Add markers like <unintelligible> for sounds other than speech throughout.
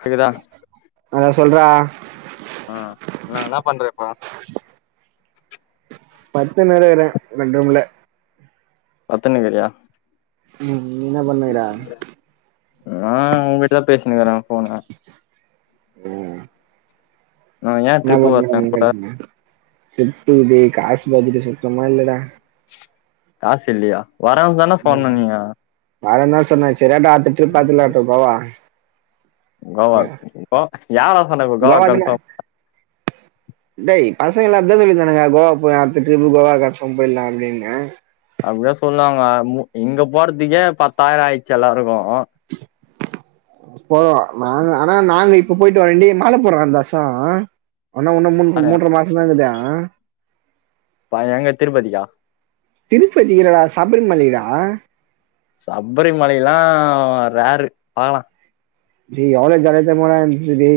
கேக்குதா அதா சொல்றா ஆ நா என்ன பண்ற இப்போ படுத்துனுனுக்குறே பெட் ரூம்ல பத்துனுகிறியா ம் நீ என்ன பண்ணுகிறா நா ஊகிட்டதா பேசினுக்குற போன ம் நா <unintelligible> <unintelligible> ஏ ட்ரிப்பு வர்ல எங் கூட காசு பாதிட்டு சுத்தமா இல்லடா காசு இல்லியா வர தானா சொன்ன நீங்க வர தான் சொன்ன <unintelligible> கோவா கோ யாரா சொன்னப்ப கோவா கன்பாம் டெய் பசங்க எல்லா அப்டிதா சொல்லி கிட்டு இருந்தானோங்க கோவா போலா அடுத்த ட்ரிப் கோவா கன்பார்ம் போய்ட்லா அப்டின்னு அப்ட சொல்லாங்க இங்க போறதுக்கே பத்தாய்ரோ ஆய்ச்சி எல்லாருக்கோ முப்பது ரூபா நாங்க ஆனா நாங்க இப்ப பொய்ட்டு <unintelligible> மால போட்ரா ந்தா வஷ்ஷா ஓன்னா ஒன்னு மூ நானு மூன்ற மாசந்தாகுது ஆ பா‌ எங்க திருப்பதிக்கா திருப்பதி இல்லடா சபரிமலைடா சபரிமலைலா ரேரு பாக்லா டேய் எவ்ளோ ஜாலியா தெரியுமா டே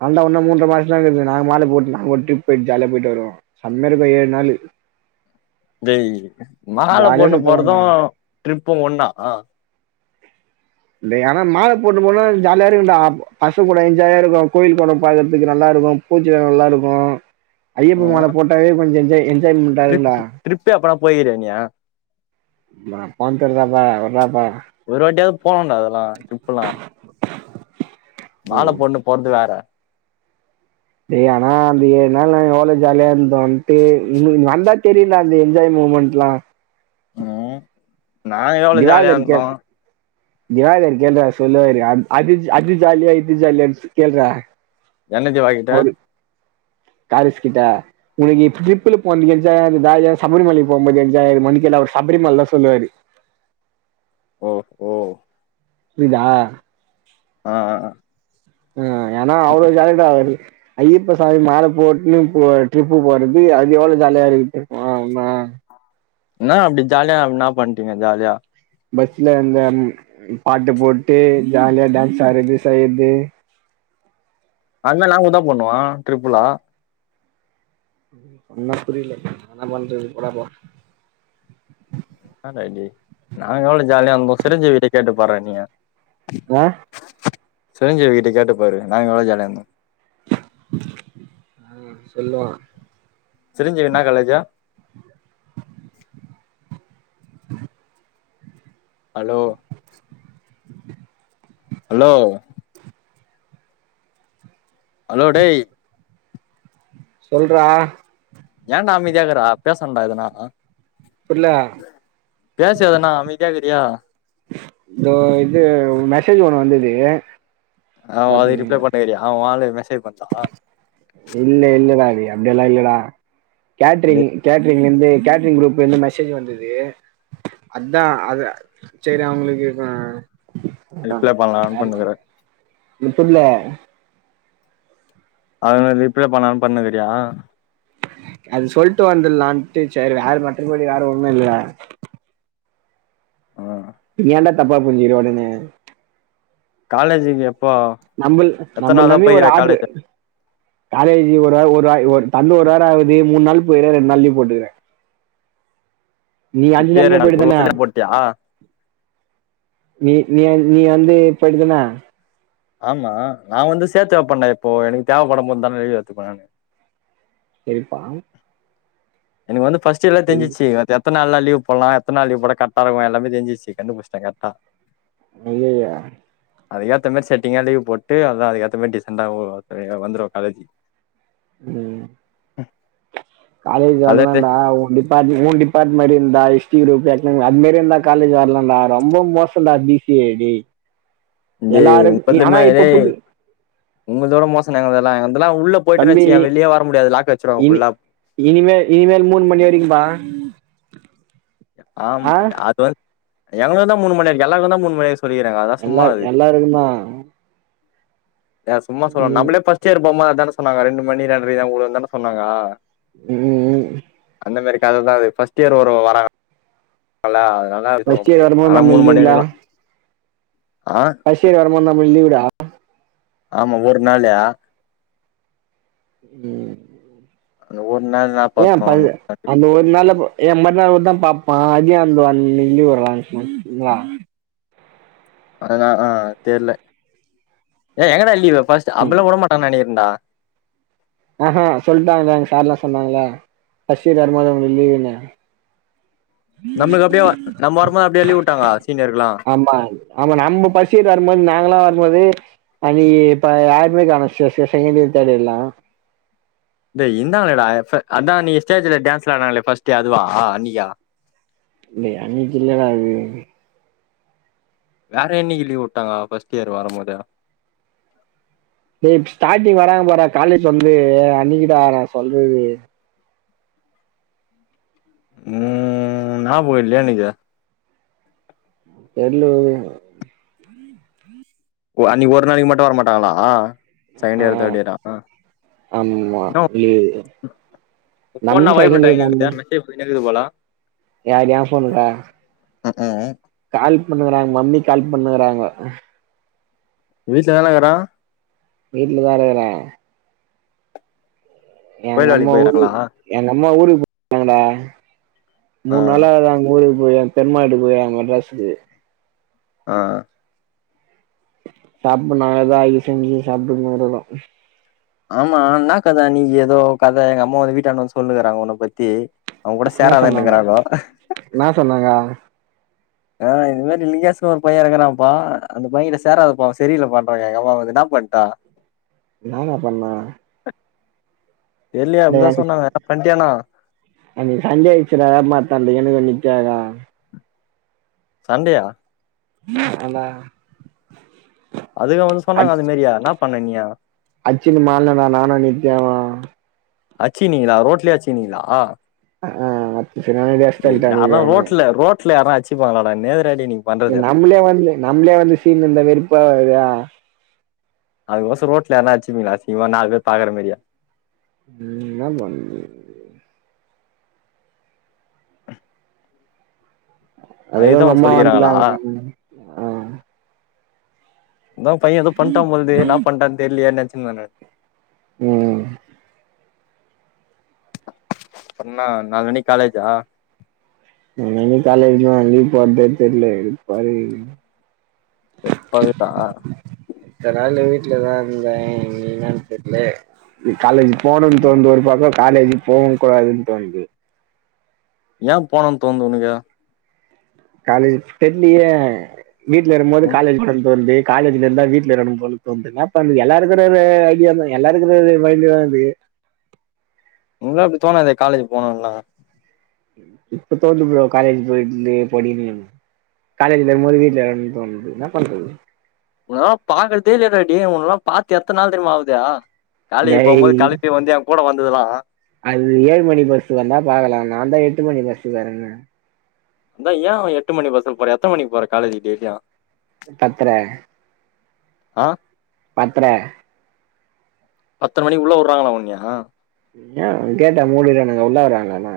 அவள்தா ஒன்னு மூன்ற மாஸ்தாகுது நா மால போட்டு நா ஒட்டிப் பொய்ட் ஜால்யா பொய்ட்டருவோ சம்மருக்கோ ஏழ் நாளு டேய் மால ஜாலியா பொண்ணு போறது சுத்துறாங்க ட்ரிப்பு ஒண்ணா டேய் ஆனா மால போட்டு போனா ஜால்லா இருக்குன்டா பசு கூட என்ஜாயாருக்கோ கோயில் கூட பாக்கர்துக்கு நல்லா இருக்கோ பூஜ்ஜ நல்லா இருக்கு ஐயப்ப மால போட்டாலே கொஞ்ச என்ஜாய் என்ஜாய்மெண்டா ட்ரிப் இருக்கும்டா ட்ரிப்பெப்பா பொய்குறியாநி நா போன்ந்தில்லபா விட்றப்ப ஒரு வாட்டியா போணோன்டா அதலா ட்ரிப்புலா மால ம் பொண்ணு போற்து வேற டேய் ஆனா அந்த ஏழ் நாள் நா யோளோ ஜால்யாந்தோன்ட்டு வந்தா தெரில அந்த என்ஜாய் மூமெண்ட் லா ம், நாங்க எவ்ள ஜாலியா திவாகர் இருந்தோ கேள் <unintelligible> கேள்றா சொல்லவே இல்ல அது அது ஜாலியா இது ஜாலிய கேள்றா என்னத்தியோ வாங்கிட்ட <inaudible> காரிஸ் கிட்ட உனக்கு ட்ரிப்ள போனது என்ஜாயா இருந்துதா இல்ல சபரிமலைக்கு போம் போது என்ஜாய் இருக்குமா கேளு சபரிம மலை தான் சொல்லுவாரு ஓ ஓ புரிதா ஆ ஆ ஆ ஏன்னா அவளோ ஜாலியாருந்தாரு அவரு ஐயப்ப சாமி மாலை போட்டுன்னு இப்போ ட்ரிப்பு போறது அது எவ்ளோ ஜாலியா இருக்கு தெரியுமா ஆ இன்னா அப்டி ஜாலியா அப்டி இன்னா பண்ட்டீங்க ஜாலியா பஸ்ல அந்த பாட்டு போட்டு ஜாலியா டான்ஸ் ஆடுறது செய்யறது அதெல்லா நாங்ககூடதான் பண்ணுவோம் ட்ரிப்புலா சொன்னா புரியல நனாம போராப்ப போ என்ன ஜாலி நாங்க எவ்ளோ ஜாலியா இருந்தோ சிரஞ்சீவி கிட்ட கேட்டு பாட்ரா நீ ஆ சிரிஞ்சிவீ கிட்ட கேட்டு போரு நாங்க எவ்வளோ ஜாலியா இருந்தோ ஆ சொல்லுவா சிரஞ்சீவி இன்னா காலேஜு ஹலோ ஹலோ ஹலோ டேய் சொல்றா ஏன்டா அமைதியாகிற பேசான்டா எதுனா புர்ல பேசவேனா அமைதியாகிறியா இதோ இது மெசேஜ் ஒண்ணு வந்தது ஆ அது ரிப்ளை பாத்துனுருந்தே பண்ணிகிறியா வோன் ஆலுக் மெசேஜ் பண்ணா இல்ல இல்லடா அப்டியெல்லாம் இல்ல கேட்ரிங் கேட்ரிங் ந்து கேட்ரிங் குரூப்லருந்து மெசேஜ் வந்தது அதான் அது சரி அவங்களுக்கு ஆஹ் ரிப்ளை பண்ணலான்னு ஆமா பண்ணுகிற முத்தூர்ல அவ ரிப்ளை பண்ணானு பண்ணினுக்கிறியா அது சொல்லிட்டு வந்துலான்ட்டு சரி வேற மற்றபடி வேற ஒண்ணும் இல்ல உம் நீ ஏன்டா தப்பா புரிஞ்சுக்குற உடனே காலேஜிகு நம்பல் நம்பல நம்பி ஒரு ஆடரு காலேஜ் காலேஜி ஒரு ஒரு தெறந்து ஒரு வாரமாகுது மூன் நாள் போய் கிறேன் ரெண்டு நாள் லீவ் போட்டுக்கறேன் நீ அஞ்சு இப்பயே நாலுமே ரெண்டு போயிட்ட ஒரு தான வருஷத்துல போட்டியா நீ நீ வந்து போய்டதான ஆமா நான் வந்து சேர்த்து வெப்பண்டா இப்போ எனக்கு தேவைப்படும் போது தானே எழுதி எத்துக்குவேன் ஹெல்ப்பா எனக்கு வந்து ஃபர்ஸ்ட் எல்லாம் தெரிஞ்சுச்சு எத்தனநாள் நா லீவ் போல்லாம் எத்த நாள் லீவ்போட்ட கரெக்டா இருக்கும் எல்லாமே தெரிஞ்சுச்சு கண்டுபுடிச்டேன் கரெக்டா மெய்யா அதுக்கேத்த மாதிரி செட்டிங்கா லீவ் போட்டு அதான் அதுக்கேத்த மாதிரி டிசன்ண்டா வந்துருவே காலேஜிக்கு உம் காலேஜ் அதான்டே வரனும்டா உன் டிபார்ட் உன் டிபார்ட்மெண்ட் மாரியே ந்தா ஹிஸ்ட்ரி குரூப் அதுமாதிரி இருந்தா காலேஜ் வரலாம்டா ரொம்ப மோசம் டா பி சி ஏ இது ஒழுங்காவே புது உங்கள்தோட மோசன்டா எங்குள்தெல்லா அதல்லாம் உள்ள போயிட்டேனு தம்பி நெனச்சியெ வெளியே வர முடியாது லாக் வச்சிருவாங்க இனி ஃபுல்லா இனிமேல் இனிமேல் மூணு மணி வரைக்கும்பா ஆமா ஆ அது வந்து எங்க தா இருந்தா மூணுமணி இருக்கு எல்லாருக்கு தான் மூணுமணி சொல்லிகிறாங்க அதாலா சும்மா எல்லா அது எல்லாருக்கும் தான் ஏ சும்மா சொல்லணு நம்ளே ஃபரஸ்ட் இயர் போம்போது அதான சொன்னாங்க ரெண்டு மணி ரெண்டரை தா வுடுவனு தான சொன்னாங்க உம் உம் அந்தமாரி கத தா அது ஃபர்ஸ்ட் இயர் ஒரு வரோல நல்லா இருக்கு ஃபர்ஸ்ட் இயர் அங்கயே வரும்போது ஆனா நம்ம மூணு மணி லீவ்லா வரைக்குதா ஃபர்ஸ்ட் இயர் வரும்போது நமக்கு லீவுடா ஆமா ஒரு நாளு உம் அந்த ஒர் ஏன் அப்ப அந்த ஒரு நாளு அப்போ என் மறுநாள் வந்து தா பாப்பான் அதியா ப்ரோ அந்தி வர்வா அததா ஆஹ் தெர்ல ஏ எங்கடா லீவு ஃபர்ஸ்ட் அப்பளா உடமாட்டான்னு டா ஆஹ்ஹா சொல்டாங்களா எங்க சார் எல்லா சொன்னாங்களா ஃபஸ்ட் இயர் வரும்போது உங்களுக்கு லீவுனு நம்மளுக்கு அப்டியே நம்ம வரும்போது அப்டியே லீவ் உட்டாங்க சீனியர்க்குலா ஆமா ஆமா நம்ம ஃபஸ்ட் இயர் வரும்போ நாங்களா வரும்போது அன்னைக்கி இப்ப யாருமே காணு ஸ்செகண்ட் இயர் தேர்ட் எல்லா டேய் இருந்தாங்களே டா அதா நீ ஸ்டேஜ்ல டான்ஸ்ல ஆடுனாங்களே ஃபர்ஸ்ட் டே அதுவாஹ் அன்னிக்கா இல்ல அன்னைக்கி இல்லடா அது வேற என்னைக்கி லீவ் வுட்டாங்க பர்ஸ்ட் இயர் வரும் போதே டேர் ஸ்டார்ட்டிங் வராங்க பாரா காலேஜ் வந்து அன்னிக்குடா நா சொல்றது ம் ஞாபக இல்லையே எனக்கு <unintelligible> அன்னைக்கி ஒரு நாளைக்கு மட்டு வரமாட்டாங்களா செகண்ட் ஆ இயர் தேர்ட் இயரா ஆமா லீவு உன் போன் நம்ம என்ன வைப்ரேட் செகண்ட் இயர் ஆகின்னே தான்டா இருக்குது மெசேஜ் வந்துகின்னே இருக்குது போல யார் எ போண்கா <unintelligible> கால் பண்ணுறாங்க மம்மி கால் பண்ணுகறாங்க வீட்ல தான இருக்குற வீட்லதா இருக்குற எங்க கோயில் அம்மா வேலைக்கு ஊரு போயிறாங்களா எங்க அம்மா ஊருக்கு <unintelligible> டா ஆ மூணு நாளா ஆகுதா அங்க ஊருக்கு போய் பெரிமாவீட்டுக்கு போய் மெட்ராசுக்கு ஆ சாப்படுனால தா ஆகி செஞ்சு சாப் <unintelligible> ஆமா அண்ணா கத நீ ஏதோ கத எங்க அம்மா வந்து வீட்டான்ட சொல்லுகறாங்க உன பத்தி அவன் கூட என்ன சொன்னாங்க சேராதாங்குனாங்குராங்கோ என்னா சொன்னாங்க ஆ இதுமாரி லிங்கேஸ்கு ஒருபயன் இருக்கறாப்பா அந்த பையங்கூட சேராதபா அவன் செரியிலபா பண்றங்க அம்மா வந்து என்ன பண்ட்ட நா என்ன பண்ண தெர்லயே <unintelligible> அப்டிதா சொன்னாங்க எதனா பண்ட்டியானா அன்னிக்கி சண்டே ஆயிட்சி டா <unintelligible> <unintelligible> சண்டையா ஆமா டா அதுக வந்து சொன்னாங்க அது மாரியா என்ன பண்ன நீ அச்சின் மால நானு நித்யாவு அச்சு நீங்களா ரோட்லே அச்சிநீங்களா ஆ ஆ <unintelligible> சரியான அடி அடிச் <unintelligible> அவன ரேட்ல யாரச்சு அச்சிக்குவாங்களடா <unintelligible> நம்மளே வந்து நம்மளே வந்து சீன்டிந்த வெரப்பா <unintelligible> அதுக்கசம் ரோட்லயனா வச்சுப்பங்களா அசீங்கமா நாலு பேர் பாக்குற மாரி ம் என் பண்ண அத அதுதான் உங்க அவங்க அம்மா சொல்லிக்கிறாங்களா வந்தந்தாங்க ஆ அதான் பையன் ஏதோ பண்ட்டான் பொழுது நான் பண்ட்டான்னு தெரிலையா நினச்ச நானு ம் அப்புற என்ன நாலு மணிகு காலேஜா ஆ இன்னிக்கும் காலேஜ் தான் எதுக்கு போறதுனே தெரியல வெறுப்பாருக்குது எர்ப்பாருக்குதா வீல தான் இருந்தேன் நீ என்னு தெரியல காலேஜ் போனும்ன்னனு தோணுது ஒரு பக்கம் காலேஜு போகவும் கூடாதுன்னு தோணுது ஏன் போணுன்னு தோணுது உனக்கு காலேஜ் தெரிலயே வீட்ல இருக்கும்போது உன் காலேஜ் போனு தோணுது காலேஜ்ல இருந்தா வீட்ல இருக்குனும் போல தோணுது என்ன பண்றது எல்லாருக்க ஐடிய தான் எல்லாருக்கு மைண்ட் தா இது <inaudible> உனக்குல அப்புடி தோணாேதே காலேஜ் போனும்லா இப்ப தோணுது ப்ரோ காலேஜ் போயட படிக்க காலேஜ் ல இருக்கும்போது வீட்ல இருக்கநும்ன்னு தோணுது என்னபண்றது உங்கல்லாம் பாக்குறதே இல்லைய டேய் உனல்லாம் பாத்து எத்த நாள் தெரியுமா ஆவுது காலேஜ் டேய் போம்போது கலப்பி வந்த அவங்க கூட வந்ததுலா அது ஏழு மணி பஸ் வந்தா பாக்கலாம்ங்க நான்தான் எட்டு மணி பஸ்க்கு வரன்ன அதான் ஏன் எட்டு மணி பஸ்கு போறே எத்தன மணிக்கு போற காலேஜி டெய்லிம் பத்தர அ பத்ர பத்ர மணிக் வஉள்ள உத்றாங்களா உண்ணியா கேட்டா மூடிறானுங்க உள்ளா வறாங்கனா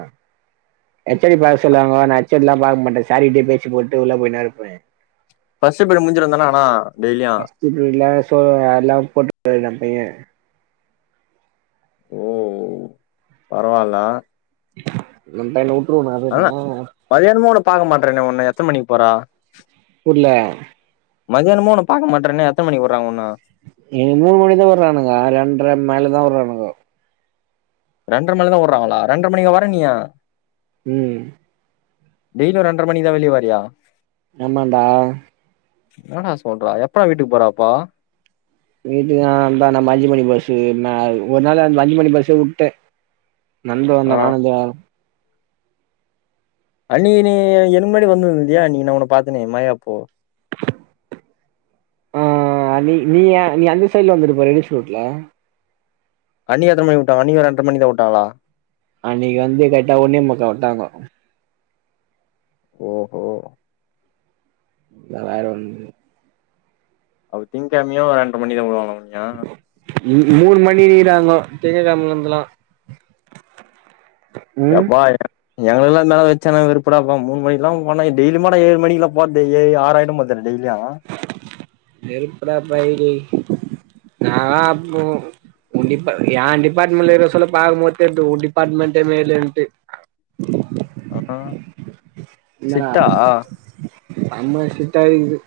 எச்ச பாக்க சொல்லுவாங்க நா அச்சடி எல்லாம் பாக்க மாட்ட சாரிட்டய பேச்சு போட்டு உள்ள போய் நா இருப்ப பஸ்டுப்பிரேட் முடிஞ்சிருந்தானா ஆனா டெய்லியும் பிரஸ்ட்பிரேட்ல்லா சோ போட்டு போய்ட்டு நா பைய ஓ பரவால நம் பைன் ஊர் ஆன மதியானமோ உன்ன பாக்க மாட்றானே ஒன்னு எத்தன் மணிக் போறா புர்ல மதியானமு ஒன்ன பாக்க மாட்றனே எத்தன் மணிக் உற்றங் உன்ன இனி மூணு மணிதா உற்றானுங்க ரெண்டர மேல தா உற்றானுங்க ரெண்டர மணிலதா உட்றாங்ளா ரெண்டர மணிங்கா வர நீ ம் டெய்லி ஒரு ரெண்ர மணிக்தா வெளிய வரியா எமான்டா என்டா சொல்றா எப்ப டா வீட்டுக் போற அப்ப வீட்டு நா தா நம்ம அஞ்சு மணி பஸ்ஸு நா ஒரு நாள் மஞ்சு மணி பஸ்யே உட்ட நண்ப ஆ வந்த நானுந்த அன்னிக்கிநீ என்க்கு முன்னாடி வந்திருந்தியா நீ நா உன்ன பாத்தனே மயாப்போ அ அ அ நீ நீ நீ அந்த சைட்ல வந்துட்டு போ ரெடி ஷுட்ல அன்னி எத்தன் மணிக் உட்டாங்க அன்னிக்கு ஒரு ரென்ற மணிகுதா உட்டாங்ளா அன்னிக் வந்து கர்ட்டா ஒன்னே முக்கக்கு உட்டாங்கோ ஓஹோ நல்லாயிரம் <unintelligible> அவ திங்கிழமையும் ரெண்டெரை மணிதான் விடுவாங்கலாமா இங்கு மூணு மணி ரா <inaudible> திங்ககிழைமலிருந்தெலா யப்பாய எங்க எல்லாம் மே வச்சோ வெறுப்பாப்ப மூணு மணிக் எல்லாம் போனே டெய்லி ஏழு மணில போது ஏ ஆயிரும் மத வெருப்பட பைலி நா அப்போம் உன் டி என் டிபார்ட்மெண்ட்ல இரு பாக்குறப்ப தெரியுது உன் டிபார்ட்மென்ட் மேலேன்ட்டு ஆமா ம் சிட்டா அம்மா சிட்டா இருக்கிது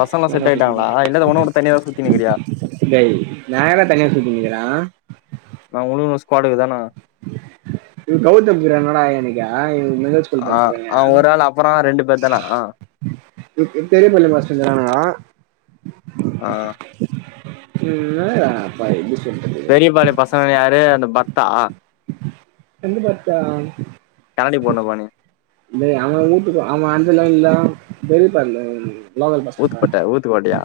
பசங்க செட் ஆயிட்டாங்களா இல்லாத உணு தனியாதா சுத்தினுருக்கிறியா லே நான் எங்க டா தனியா சுத்திண்ணிக்கிறேன் நான் மு ஸ்பாட்டுக்கு தானே இவ்ளவு கௌதம் கிரனடா எனக்கா ஆ ஆ ஒரு ஆள் அப்பறோ ரெண்டு பேர் தானா ஆ <unintelligible> பெரிய பாளை மாஸ்டர் இருக்குறானுக ஆ <inaudible> பெரியபாளைய பசங்க யாரு அந்த பர்த்தா கண்டு பார்த்தா கரடி போன பாணி அவ ஊட்டுக்கு அவ அந்த லைன்ல தெயி பண்ல லோகள் ஃபஸ்ட்டு ஊத்துக்கோட்ட ஊத்துக்கோட்டையா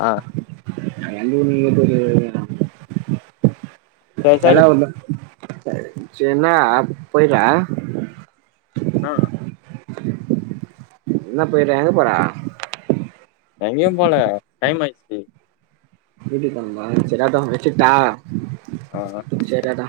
<unintelligible> சரி நல்லா சரி வர்ல சரி சேரினா அப்பறோ ஆ என்னா பொயிட்டே எங்க போற எங்கயு போல டைம் ஆய்ட்ச்சி வீட்டுக்கு போனுமா செரியாட்டோ வெச்சிர்ட்டா ஆ ஆ சேரியாடா